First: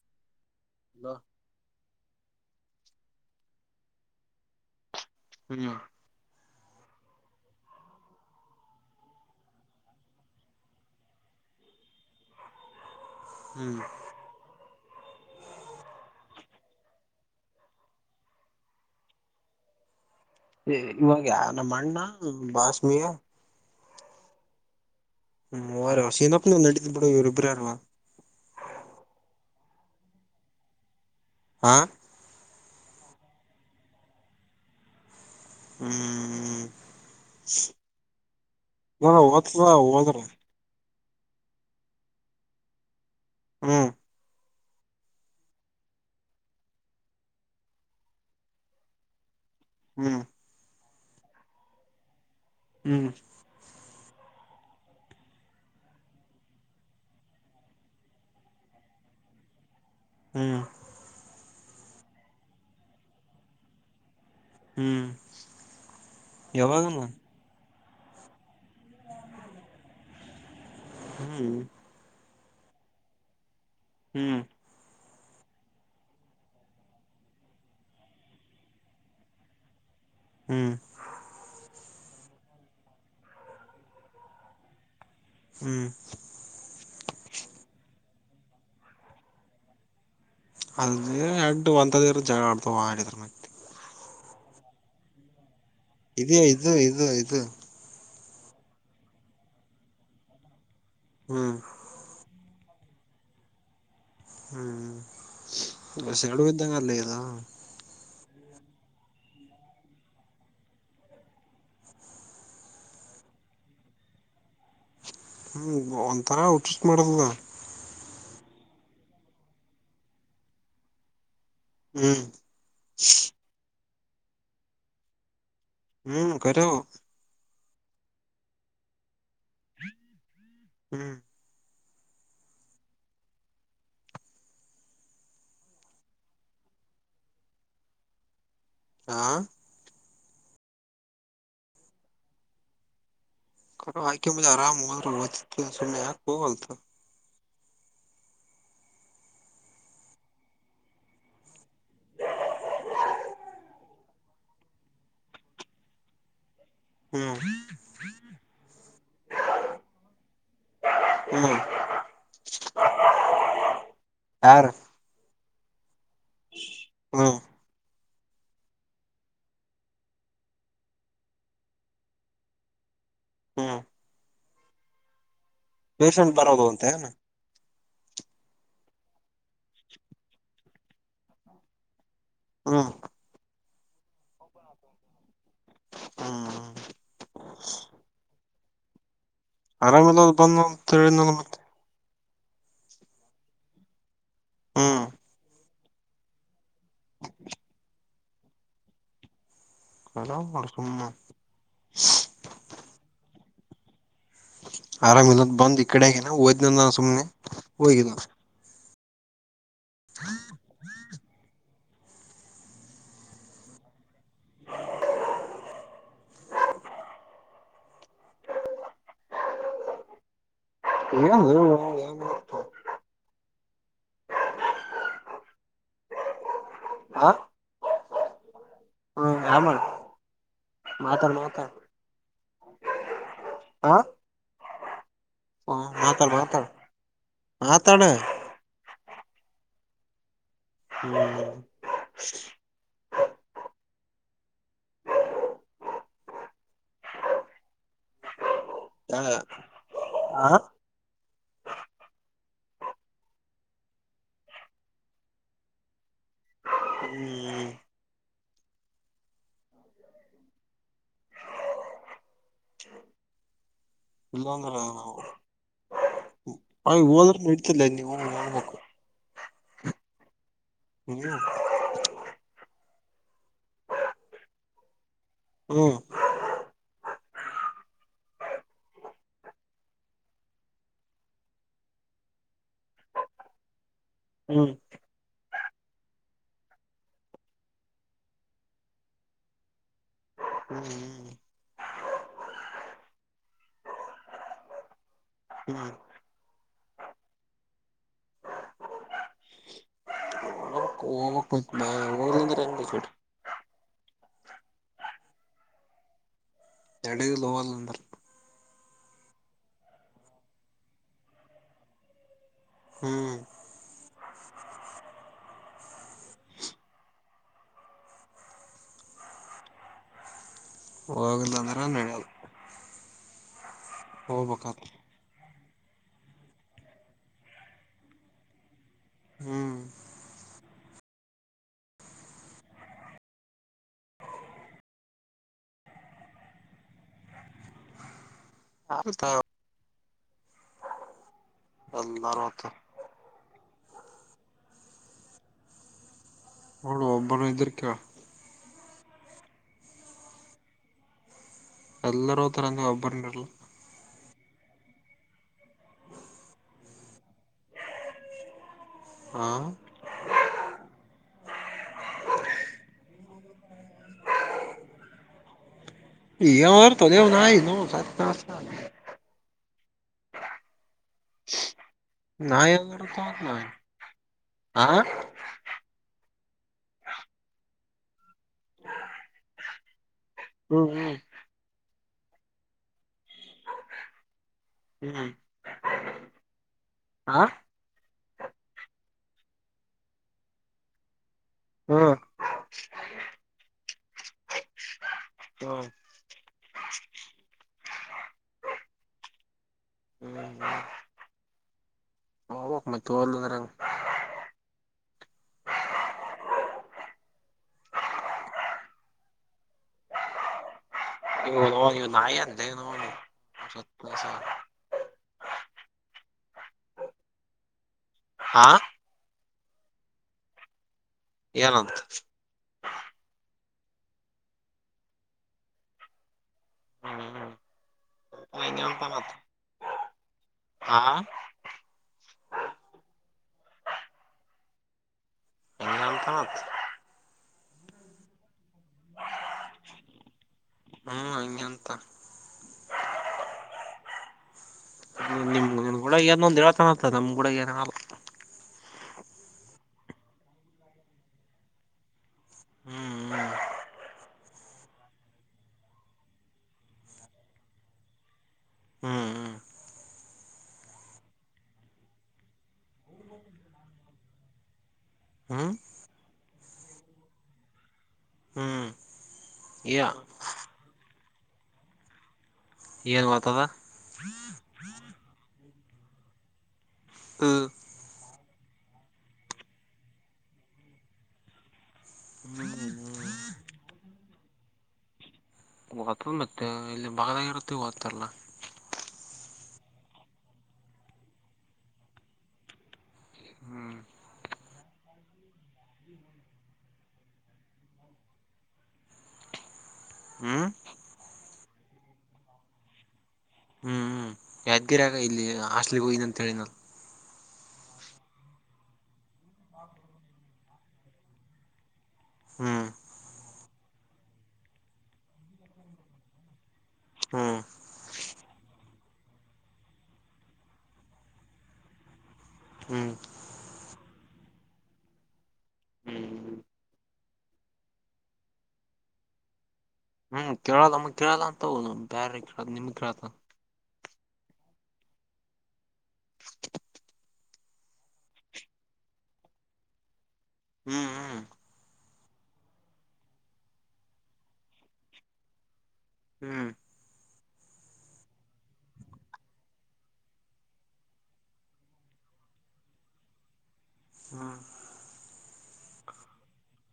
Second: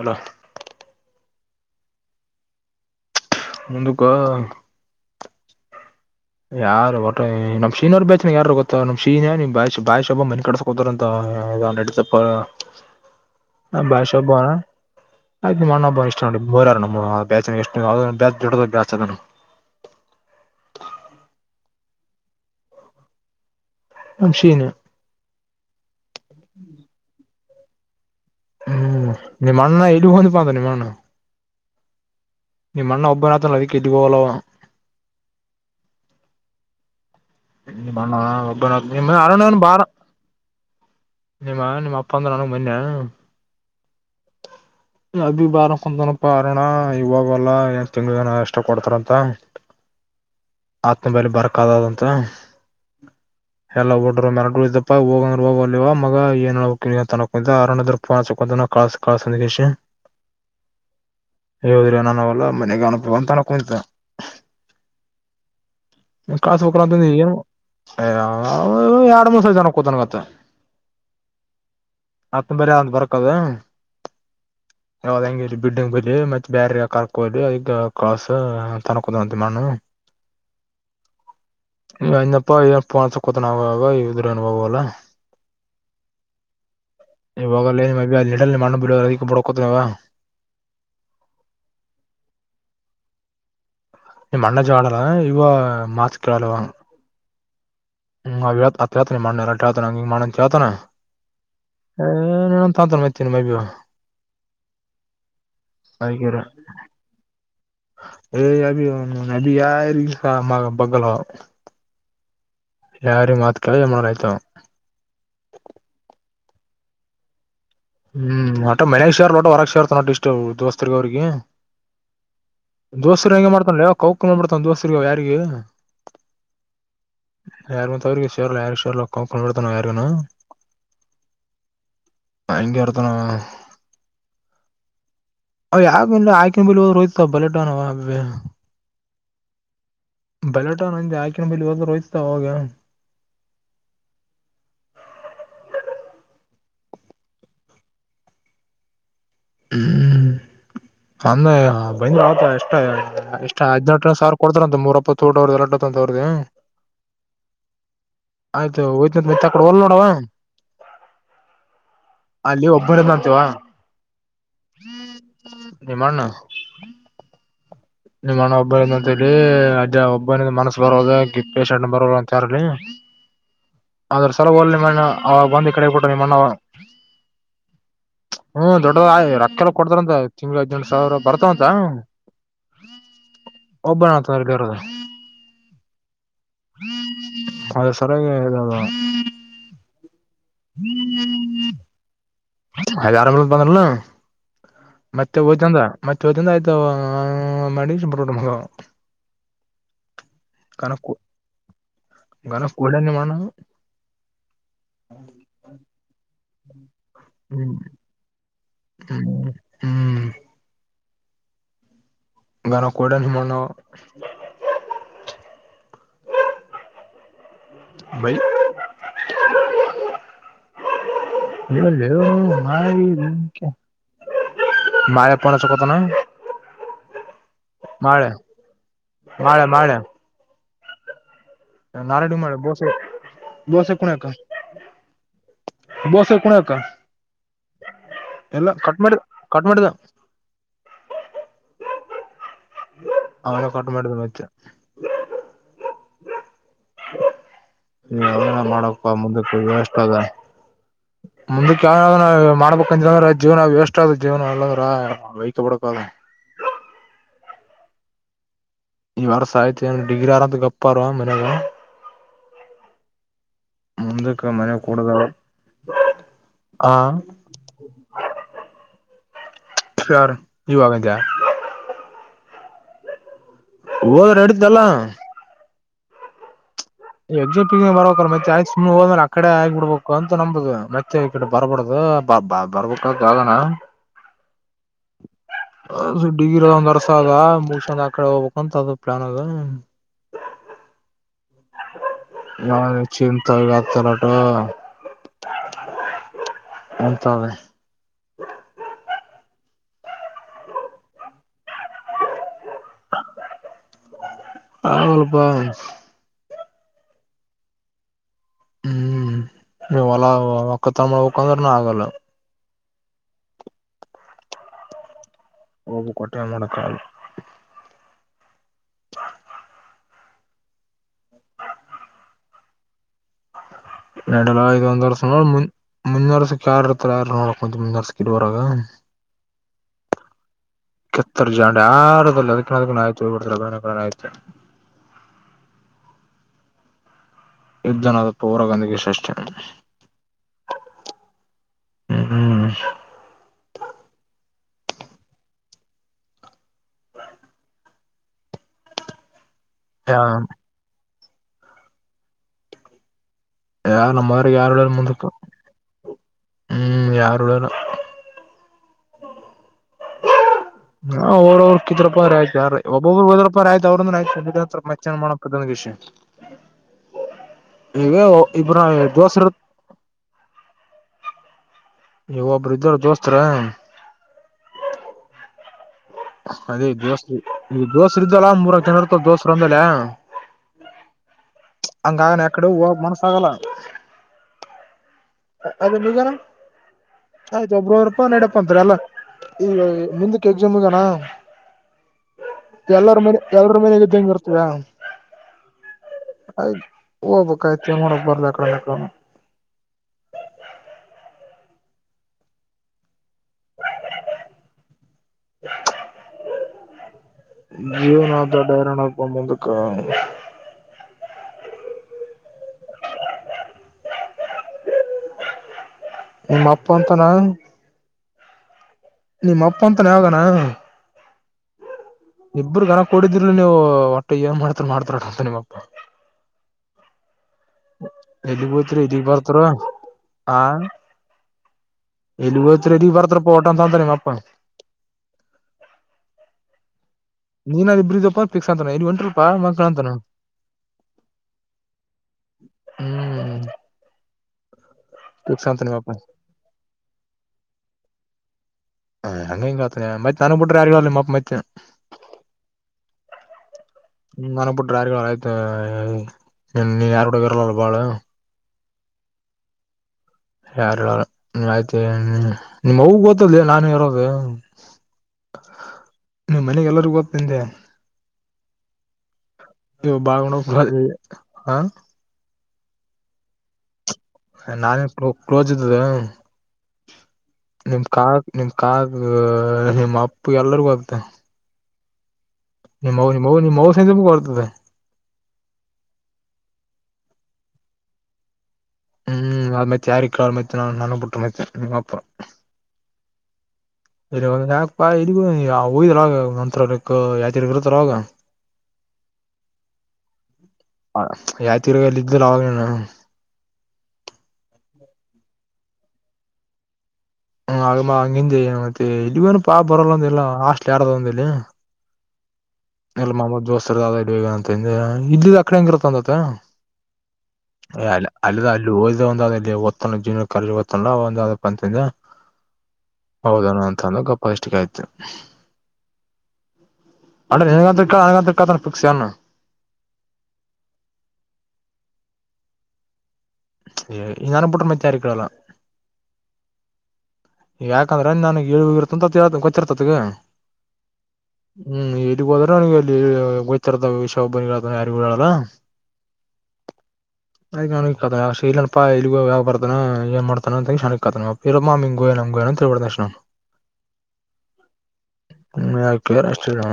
Hello ನಾ ಮುಂದುಕ ಸರಿಾ ಯಾರು ಒಟ್ಟೆ ನಮ್ ಶೀನವ್ರ ಬೇಚನ ಯಾರು ಗೊತ್ತ ನಮ್ ಶೀ್ ಬಾಯ್ ಬಾಯಿಷಬ ಮಿ ಕಡಸಕೋತಾರಂತ ಪ್ಪ ಹ್ಮ್ ಭಾಷಾಬಣ ಹಾಗೆ ಮಣ್ಣ ಹಬ್ಬ ಇಷ್ಟ ನೋಡಿ ಬೋರಾರ ನಮ್ಮ ಎಷ್ಟುೊಡ ಬದ [inaudible] ಇವಾಗ ಯಾರ ನಮ್ಮ ಅಣ್ಣ ಬಾಸ್ಮಿಯ ಮಕ್ಷೀನ್ [unintelligible] ಹ್ಮ ವ ವಷಿಪ್ಪಂದು ನಟ ಬಿರುಬ್ಬ್ರಾರವಾ [unintelligible] ಹ್ಮ್ ನಿಮಣ್ಣ ಎಡಗಂದು ಪಾಂತ [unintelligible] ನಿಮ್ಮಣ್ಣ ಹಾ ನಮಣ್ಣ ಒಬ್ಬನಾತ್ತ [unintelligible] ಹ್ಮ್ ಹ್ಮ್ ನಿಮ್ಮಣ್ಣ ಒಬ್ಬ ನಿ ಅರಣ ಓದ್ತದ ಬಾರ ಹೋದ್ರ ನಿಮ್ಮಣ್ಣ ನಿಮ್ಮಪ್ಪ ಅಂದ್ರ ನನಗೆ [unintelligible] ಹ್ಮ್ ಹ ಅದ ಬಾರ ಕುಂತನಪ್ಪ ಅರಣ ಇವಾಗಲ್ಲಾ ಏಷ್ಟ್ ತಿಂಗಳ್ಗಾನ ಎಷ್ಟು ಕೊಡ್ತಾರಂತ ಹ್ಮ್ ಆತನ ಬೆಲೆ ಬರಕಾದದಂತ ಹ್ಮ್ ಮರ ಇದಪ್ಪಾ ಹೋಗಂದ್ರ ಹೋಗವಲ್ಲಿವ ಮಗ ಏನಾರ [unintelligible] ಕಾಸು ಕಾಸಂದಿಕೇಶ ಹ್ಮ್ ದ್ರಿ ನಾನ ಅವೆಲ್ಲಾ ಮನೆಗೆ ಅನುಪ ಅಂತಾನ [unintelligible] ಹ್ಮ್ ಯಾವಾಗಂದ? ಅಯೊ ಎರಡ್ ಮೂರ್ ಸಾರಿ ಜನ ಕೂತನಗತ್ತ ಹ್ಮ್ ಹತ್ತಂಬರಿ ಅದ್ ಬರಕದು ಹ್ಮ್ ಯಾವದ ಹೆಂಗಿಲ್ಲಿ ಬಿಲ್ಡಿಂಗ್ ಬಿಳಿ ಮತ್ತೆ ಬ್ಯರೆ ಕರ್ಕೊಲಿ ಅಗ ಕಸ ತನಕುದಂಳಂತೆ ಮಣ್ಣು ಹ್ಮ್ [unintelligible] ಇವಾಗವಲ್ಲೇನು ಹ್ಮ್ [unintelligible] ಎಲ್ಲಿ ಮಾಡ್ಲಕ್ ಬಿಡೊ [unintelligible] ಕೊತದವಾ ಅದ ಎಳ್ಡ್ ಒಂತದ ಜಗಳ ಆಡ್ತದ ಆದ್ರ ಮತ್ತೆ ನಿಮ್ಮ್ ಅಣ್ಣ ಜಗಳಾಡಲ್ಲ ಇವ ಇದೇ ಇದು ಇದು ಇದು ಹ್ಮ [unintelligible] ನಿಮ್ಮಣ್ಣ ಏನಾರ್ ಕೇಳ್ತಾನ ಹಂಗಿ ಮಾಡಕ್ ಹೇಳ್ತಾನ ಹ್ಮ್ [unintelligible] [unintelligible] ಏಯ್ [unintelligible] ಯಾರು ಮಾತ ಕೇಳಮ್ಮನ ಆಯ್ತಾವ [unintelligible] ಹ್ಮ್, ಒಂಥರ ಹುಚ್, ಹುಚ್ ಮಾಡತದ. ಹ್ಮ್, ಒಟ ಮನೇಗ ಶೇರಲ ಒಟ ವರಗ ಶೇರ್ತನ ಒಟ ಇಷ್ಟ ದೋಸ್ತರ್ಗ ಅವ್ರಿಗಿ., ಹ್ಮ್ ದೋಸರು ಹೆಂಗೆ ಮಾಡ್ತನ್ ಲೇ ಕೌಕ ಬಂದ್ಬುಡ್ತಾನ್ ದೋಸ್ರ ಯಾರಿಗೆ ಹ್ಮ್ ಕರ್ಯವು ಯಾರಂತೊರಿಗೆ ಶೇರ್ಲ್ಲ ಯಾರು ಶೇರ್ಲ್ಲಕ್ಕ ಕೊಂಡಡ್ತಾನು ಯಾರಗನ? ಹ್ಮ್ ಹಂಗೆ [unintelligible] ಅ ಯಾಕ ಆಯ್ಕನ್ ಬಿಲ್ ಹೋದ ಹೋಯ್ತ ಬಲೆಟನ್ ಅ [unintelligible] ಆ ಬಲಟ ನಜ ಆಕಿನ ಬಲ್ ಹಾಗ ಹೋಯ್ತ ಅವಾಗ [unintelligible] ಆಯಕ ಮುಂದ್ ಆರಾಮು [unintelligible] ಯೋ ಬತ ಹ್ಮ್, ಅಂದ ಬಂದಿಲ್ಲ ಒಪ್ಪ. ಎಷ್ಟ್ ಹದಿನೆಂಟನೇ ಸಾವಿರ ಕೊಡ್ತಾರಂತ ಮೂರಪ್ಪತ್ತು ಊಟ ಎಲ್ಲ ಬರದ್ಯಾ [inaudible] ಹ್ಮ್ ಆಯ್ತು ಒಯ್ತಂತ ಮತ್ತ ಆಕಡೆ ಹೋಗ್ಲಿಲ್ಲ ನೋಡವಾ. ಹ್ಮ್ ಅಲ್ಲಿ ಒಬ್ಬನೆ ಇದ್ನಂತವಾ,, ಯಾರ್? ನಿಮ್ಮ್ ಅಣ್ಣ ಹ್ಮ್ ನಿಮ್ಮ್ ಅಣ್ಣ ಒಬ್ಬನೆ ಇದನಂತ ಇಲ್ಲಿ. ಅದೇ ಒಬ್ಬನಿಗೆ ಮನಸ್ ಬರೋದ ಇಲ್ಲಿ ಪೇಶಂಟ್ ಬರೋದಿಲ್ಲ ಅಂತ ಯಾರಲ್ಲಿ. ಹ್ಮ್, ಈ ಸಲ ಹೋಗ್ಲಿಲ್ಲ ನಿಮ್ಮ ಅಣ್ಣ ಅವಾಗ ಬಂದು ಈಕಡೆ ಆಗಿಬಿಟ್ಟ ನಿಮ್ಮ ಪೇಶಂಟ್ ಅಣ್ಣ. ಬರೋದು ಅಂತ ಏನ ಹ್ಮ್, ದೊಡ್ಡದ ಆದ ರೊಕ್ಕೆಲ್ಲ ಕೊಡದಾರಂತ ತಿಂಗಳ ಹದಿನೆಂಟಸಾವಿರ ಬರ್ತಾವಂತ. ಹ್ಮ್, - ಒಬ್ಬನಾತನ ಬರಗಅದ ಹ್ಮ್ ಸರಿಯಾಗಿ., ಹ್ಮ [inaudible] ಆರಾಮ್ಇಲ್ಲ ಅಂತ ಬಂದ್ ಹೇಳ ದನಲ ಮತ್ತ. ಅಲಿಆರಮ್ಇಲ್ಂತ ಬಂದನಲ, ಹ್ಮ್ ಮತ್ತೆ ಓತಿನಂದ, ಮತ್ತೆ ಓದಂದ ಆಯ್ತ ಮಾಡ ಶು ಬ ಮ [unintelligible] ಆರಾಮ್ ಮಾಡ ಗನ, ಸುಮ್ನೆ ಗನ ಕೋಡ ಹಾನಿ ನಿಮ್ ಅಣ್ಣ. ಆರಾಮ ಇಲ್ಲ ಬಂದ್ ಈ ಕಡೆಹಾಗಿನಿ ಹೋತನದ್ನ ಸುಮ್ನೆ ಹೋಗಿದ್ದ., ಹ್ಮ [inaudible] [unintelligible] ಗನ ಕೊಡಾನ್ ನಿಮ್ ಅಣ್ಣ ಹವಾ. ಬೈ [inaudible] ನೀ [unintelligible] ಪೋನ ಹಚಕುತನಾ,, ಮಾಡಳೆ [unintelligible] ಮಾಡಳೆ ಮಾಡಳೆ ಮಾತಡ [inaudible] ಮಾ ನಾರೇಡಿ ಮಾಡೋದೇನು, ಬಸೆ ಬೋಸೈ ಕುಣಕ. [unintelligible] ಮಾತಾಡ ಬೋಸೈ ಮಾತಾಡ ಕುಣಕ ಮಾತಾಡ ಇಲ್ಲ ಕಟ್ ಮಾಡ್, ಕಟ್ ಮಾಡಿದ. ಹ್ಮ [inaudible] ಕಟ ಮಾಡದ ಮಚ್ಚ [unintelligible] ಹ್ಮ [unintelligible] ಯಾ ನೋಡಮ್ಮುಂದಕ್ಕೆ ಎಷ್ಟ ಅದ ಆ ಮುಂದಕ್ಕೆ ಯಾವ ಮಾಡಬೇಕಂತಂದ್ರ., ಜೀವನ ವೇಸ್ಟ್ ಆದ ಜೀವನ ಇಲ್ಲಂದ್ರಾ ವೈಕ ಪಡಕ್ ಆದ. ಹ್ಮ್ [inaudible] ಈ ವರ್ಸ ಆಯ್ತ ಏನ್ ಡಿಗ್ರಿ ಆರಂತ ಗಪ್ಪಾರ ಮನೆಗಾ. ಮುಂದಕ್ಕಮನೆಗಕೂಡದೆಆದ. ಅಯ ಹೋದ್ರನು ಇಡ್ತಲ್ಲ ನೀವು ನೋಡ್ಬೇಕು ಯಾರ ಯುವಾಗಂತ ಹೋದ್ರ ಎಡ್ದಲ್ಲ ಹ್ಮ್ ಎಜೆ ಇಟಮ್ಯಾಗ ಬರ್ಬೇಕ ಮತ್ತೆ ಯಾಕಸುಮನೆ ಹೋದ್ಮೇಲೆ, ಅಕಡೆ ಆಗ್ ಬಿಡ್ಬೇಕು ಅಂತ ನಂಬುದು ಮತ್ತೆ ಈ ಕಡೆ ಬರಬಾಡುದು. ಬ ಬರ್ಬಟ್ಟಾಗಾನ [unintelligible] ಹ್ಮ್, [inaudible] ಆ ಡಿಗ್ರಿಒಂದ್ ವರ್ಸ ಅದ ಮುಗಸ್ಗಂಗಡ ಆ ಕಡೆನೆ ಹೋಗ್ಬೇಕ ಅಂತ ಪ್ಲಾನ್ ಅದ. ಹ್ಮ್ ನ ಚ [inaudible] ತಗತರಾಟ ಹ್ಮ್ [unintelligible] ಹಂತೇ [unintelligible] [inaudible] [unintelligible] ಅಲ್ಲಪಾ [unintelligible] ಎಡದು ಲವಲ್ ಅಂದರು ಹ್ಮ್ ನೀ ಹೊಲ ಒಕ್ಕತರ ಮಾಡಬೇಕಂದ್ರನು ಆಗಲ್ಲ ಹ್ಮ್ ೋಗ ಕೊಟ್ಟ ಮಾಡಡ ಚ ಹೋಗಿಲ್ಲ ಅಂದ್ರ ನಡೆಯದು ಎಡಲ ಇಐದು ಒಂದ ವರ್ಷ ಮು ಮುಂದರ್ಸಕ್ ಯಾರ ಇರ್ತಾರ ಯಾರು ನೋಡಕ್ ಮುಂಂತ ಮುಂದರ್ಸಕ್ ಇಡ್ುವರಾಗ ಹ್ಮ್ ಕೆತ್ತರ ಜಾಂಡೆ ಆರ ಅದಕ್ಕ ಅದ ಆಯ್ತು ಹಡ್ ಅ ಆಯ್ತು [inaudible] ಯುದ್ಧನಾದ ಪೌರ ಗಾಂಧಿಗೆ ಸಷ್ಟ ಅದಲ್ಲ ರತ ಹೌಳ ಒಬ್ಬರ ಇ್ದರಿಕ್ಕಾ ಹಾ ಎಲ್ಲರ ತರಂದ ಒಬ್ಬರಲ್ಲ ಯಾರ ನಮ್ಮ್ರೆ ಯಾರುಳ್ಳಲ್ಲ ಮುಂದಿಪ ಹ್ಮ್ ಯಾರುಳ್ಳಲ್ಲ ಹಾ ಹಾ ಅವರವರು ಕಿದ್ರಪ್ಪ ಆಯತಾರ ಒಬ್ಬೊಬ್ರು ಹೋದ ರ ದ ಅವ್ರತ್ರ ಮೆ ಮ ಮಾಡೋ ಪ್ರತದನ ಕಷಿ ಏನಾರ ತೊಲೆವ ನಾಯಿ ನೋ [unintelligible] ಇ ಸತ್ ಇಬ್ಬರ ನಾ ದೋಸರ ಈಗ ನ ಒಬ್ರು ಇದ್ದಾರ ಅ ದೋಸ್ತರ ಕತ್ ನ ಆ ಅದೇ ದೋಸ್ರ ಈ ದೋಸ್ರ ಇದ್ದಲ್ಲಾ ಮೂರಕ್ ಜನ ಇರ್ತದ ದೋಸರು ಅಂದಲ್ಲ ಹ್ಮ್ ಹ್ಮ್ ಹಂಗನೆ ಎಕಡೆ ಮನಸಾಗಲ್ಲ ಹ್ಮ್ ಅದ ನಿಗಾನ ಹಾ ಆಯ್ತು ಒಬ್ರ ಒಂದೂಪ ನೆಡಪ ಅಂತ್ರ ಅಲ್ಲ ಈಗ ಮುಂದಕ್ಕೆ ಎಕ್ಜಮಗನಾ ಹ್ಮ್ ಎಲ್ಲರ ಮನೆ ಎಲ್ರ ಮನೆಾಗ್ದಂಗೆ ಇರ್ತವಯ ಹ್ಮ್ ಆಯ್ತ ಹೋಗ್ಬೇಕಯ್ತ ನೋಡಕ್ ಬರ್ಬೇಕ ಪ್ರಯೋಗ ಹ್ಮ್ ಮ ತರ [unintelligible] ಜೀವನ ದಡ್ಡಾರಾಣಕ್ಂಬಂದಕ್ಕ ನೀವು ನೋ ನೀವು ನಾಯಿ ಅಂದ ನೋ ನಿಮ್ಮ ಅಪ್ಪ ಅಂತಾನ ಹಾ ನಿಮ್ಮ ಅಪ್ಪ ಅಂತಾನ ಯಗಣ ಏನಂತ ಇಬ್ರು ಗನ ಕೊಡಿದ್ರ ನೀವು ಒಟ್ಟ ಏನ್ ಮಾಡ್ತಾರ ಮಾಡ್ತಾರಟ ಅಂತ ನಿಮ್ಮಪ್ಪ ಹ್ಮ್ ಎಲ್ಲಿಗ್ ಹಂಗೆ ಹೋಯತ್ರಿ ಅಂತ ಇದಗ್ ಮತ್ ಬರ್ತ್ಾರ ಆ ಹಾ ಎಲುವ ಇತ್ತ ರ ಬರತ್ರ ಪೋಟಂತಂತಾನ ಮಾಪ್ಪ ಎ ನಲ್ತನತ್ [inaudible] ನೀನಲ್ಲಿ ಇಬ್ಬ್ರಿದಪ್ಪ ಫಿಕ್ಸ್ ಅಂತಾನ ಇಲ್ಲಿ ಒಂಟ್ರಪಾ ಮಕಳಂತಾನ ಹ್ಮ್ ಹಂಗೆ ಅಂತ ಹ್ಮ್ ಫಿಕ್ಸ್ ಅಂತ ನಿಮ್ಮಪ್ಪ ನಿಮ್ಳ ಏ ಒಂದ್ಏಳ್ತನತ್ತ ನಮ್ ಕೂಡ ಏನ ಹ್ ಹಂಗಂಗತ ಮ ನಾನು ಬಿಟ್ಟ್ರ ಯಾರ ಮಾ ಅಪ ಮೈತ್ತೆ ಹ್ಮ್ ಹ್ಮ್ ಹ್ಮ ನನಗ್ ಬಿಿಟ್ರೆ ಯಾರಿ ಆಯ್ತ ನೀನ್ ಯಾರ ಕೂಡ ಇರಲ್ಲಲ್ಲ ಬಾಳ ಹ್ಮ್ ಯಾರ ನೀ ಆಯ್ತ ನಿಮ್ಮ್ ಮ ಗೊತ್ತದ್ಲಿ ನಾನು ಇರೋದು ಹ್ಮ್ ಹ್ಮ್ ನಿ್ ಮನೆಗೆ ಎಲ್ಲರಿಗ ಗೋಗ್ತಿಂದೆ ಹ್ಮ್ ಯ ಇ ಬಾಗಣ ಹಾ ಏನು ಬತದ ನಾನೇ ಕ್ಲೋಸ್ ಇದ್ದದ ಹ್ಮ್ ನಿಮ ಕಾ ನಿಮ ಕಾಗ ನಿಮ್ಮ ಅಪ್ಪು ಎಲ್ಲರಿಗೂ ಆಗ್ತ ಹ್ಮ್ ನಿಮ್ಮ ನಿವು ನಿಮ್ಮ್ ಮವ ಸತ ಬ ಬರ್ತದೆ ಹತಲ್ ಮತ್ತೆ ಇಲ್ಲಿ ಬಾಗದಾಗರುತ್ತ ಗತ್ತಲ್ಲ ಹ್ಮ್ ಅದ ಮತಿ ಯಾರ ಕ ಅ ಮ ನ ನನ್ನ ಬಿುಟ್ಟ ಮ ನಿಪರ ಹ್ಮ್ ಇ ಒ ಯಾಕಪ್ಪ ಇಲ್ಲಿಗ ಹಯ್ದ್ರಾಗ ಮಂತ್ರಕ್ಕ ಯಾ ಇರ್ತ್ತಾರ ಅವಾಗ ಹ್ಮ್ ಹ ಯಾತಿರ ಲಿದ್ದಲ್ಲ ಅವಾಗ ಹ್ಮ್ ಹ್ಮ್ ಯಾದ್ಗಿರ್ಯಗ ಇಲ್ಲಿ ಹಾಸ್ಲಿಗ್ ಹೋಗನ ಅಂತ ಹೇಳಿನಲ್ ಹ ಆಮ್ಮ ಹಂಗಂಯ ಮತ್ತೆ ಇಲ್ವೇನು ಪಾ ಬರಲ್ಲಂದ ಎಲ್ಲಾ ಹಾಸ್ಟ್ಲ್ ಯಾರದ ಒಂದಲ್ಲಿ ಹ್ಮ್ ಎಲ್ಲ ಮಹಮ್ಮದ್ ಜೋಸ್ತರ್ ಇಡಂತ ಇಿದ್ದ ಅ ಕಡೆ ಹೆಂಗಿರುತ್ತ ಅಂದತ್ತ ಹ ಹ್ಮ್ ಅ ಅಲ್ಲ ಅ ಇಲ್ಲಿ ಹದ್ದ ಒಂದಲ್ಲಿ ಒತ್ತ ಜೀವನ ಕ ತ್ತಲ್ಲ ಒಂದ ಪ ಹ್ಮ್ ಹೌದಣ ಅಂತ ಅಂದ್ರ ಗಪ್ಪ ಅಷ್ಟಿಕ ಆಯ್ತು ಹ್ಮ್ ಅ್ರ ನೆನಗಂತ ನನಂತ ಫಿಕ್ಸ್ ಹ್ಮ್ ಕೇಳ ನಮಗ್ ಕೇಳಲ್ಲ ಅಂತ ಹ ಬೇಾರೆ ಕೇಳ ನಿಮಗ್ ಕೇಳತ ಈ ನಾನ ಪಟ ಮ ತಯಾರಿಕಲ್ಲ [inaudible] ಯಾಕಂದ್ರೆ ನನ್ಗ್ ಇಳುವ ಇರ್ತ ಅಂತ ಕೊಚ್ಚಿರ್ತತ್ಗ ಹ್ಮ್ ಹ್ಮ್ ಹೋದ್ರಲ್ಲಿ ಗಚ್ಚಾರದ ವಿಬ್ಬಿ ಯಾರಿಗಡಲ್ಲ ಹ್ಮ್ ಅ ನ ಇಲ್ಲನಪ್ಪಾ ಇಲ್ಲಿಗ ಯ ಬರ್ತಾನ ಏನ್ ಮಾಡ್ತಾನ ಅತಮ್ಮಿ ಗೋ ಗೋ ಡ್ತಾ ಹ್ಮ ಹ್ಮ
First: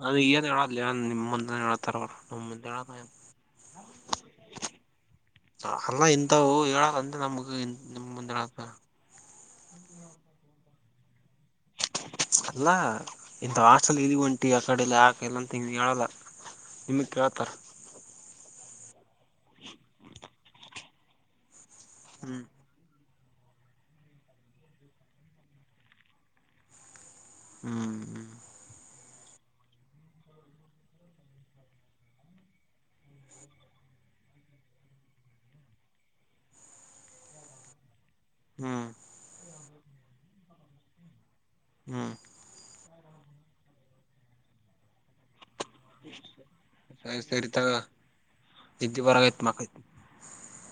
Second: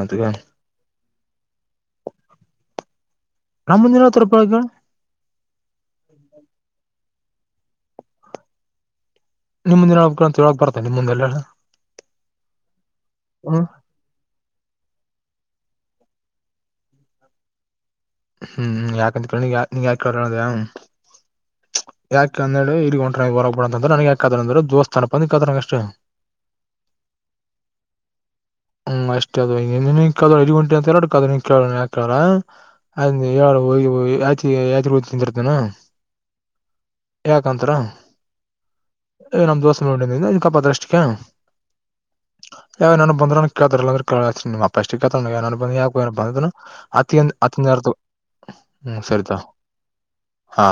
ಅ ಈಗಏನ್ ಹೇಳದ ನಿಮ್ ಮುಂದೆ ಹೇಳಳ್ತಾರವರ ನಮ ಮುಂದೆ ಹೇಳ ನಮ್ಮ ಮುಂದಿನ ಹತ್ರಪ್ಪ ಅಲ್ಲ ಇಂತವು ಹೇಳಲ್ಲಂದ ನಮ್ಗ್ ಹ ಮುಂದಳ ನಿಮ ಮುಂದೆನ ಅಂತ ಹೇಳಕ್ ಬತೆ ನಿಮ ಮುಂದೆಲ್ಲ ಅಲ್ಲಾ ಇಂತ ಹಾಸ್ಟೆಲ್ ಇದೀ ಒಂಟಿ ಆ ಕಡೆಲಿ ಆಕ ಎಲ್ಲಂತ ಗ ಹೇಳಲ್ಲ ನಿಮಗ್ ಕೇಳ್ತಾರ ಹ್ಮ್ ಯಾಕಂತಾ ನೀ ಯಾಕ ಕೇಳೋ ಅದ ಯಾಕೆ ಹ್ಮ್ ಅಂದೇಳಿ ಇಗಂಟ ಡ್ರೈವರಬಡ ಅಂದ್ರೆ ನಂಗೆ ಯಾಕದ ಅಂದ್ರೆ ದೋಸ್ಥಾನ ಬಂದದ ನನಗೆ ಅಷ್ಟೇ ಹ್ಮ್ ಹ್ಮ್ ಹ್ಮ್ ಅಷ್ಟೇ ಅದು ಕ ಐದು ಗಂಟೆ ಅಂತೇಳ ಯ ಅಳು ಯತಿ ಯಾತ್ ಓದ ತಿಂತಿರ್ತಾನ ಯಾಕಂತರ ಹ್ಮ್ ಏ ನಮ್ ದೋಸೆ ನ ಕಪಾತ್ರ ಅಷ್ಟಕ್ಕೆ ಹ್ಮ್ ಯಾವ ನನ್ ಬಂದ್ರ ಕೇಳತಾರಲ್ಲ ಅ್ರ ಕೇಳ ನಿಮ್ಮಪ್ಪ ಎಷ್ಟೇಳ್ತ ಬ ಯಾಕುಏ ಬಂದ ಸರಿ ಅತಿಯ ಸರಿ ತಗ ಅತ ಹ್ಮ್ ನಿದ್ದಿ ಸರಿದಾ ಬರಗೈತ್ ಮಕ್ಕಳ ಹಾ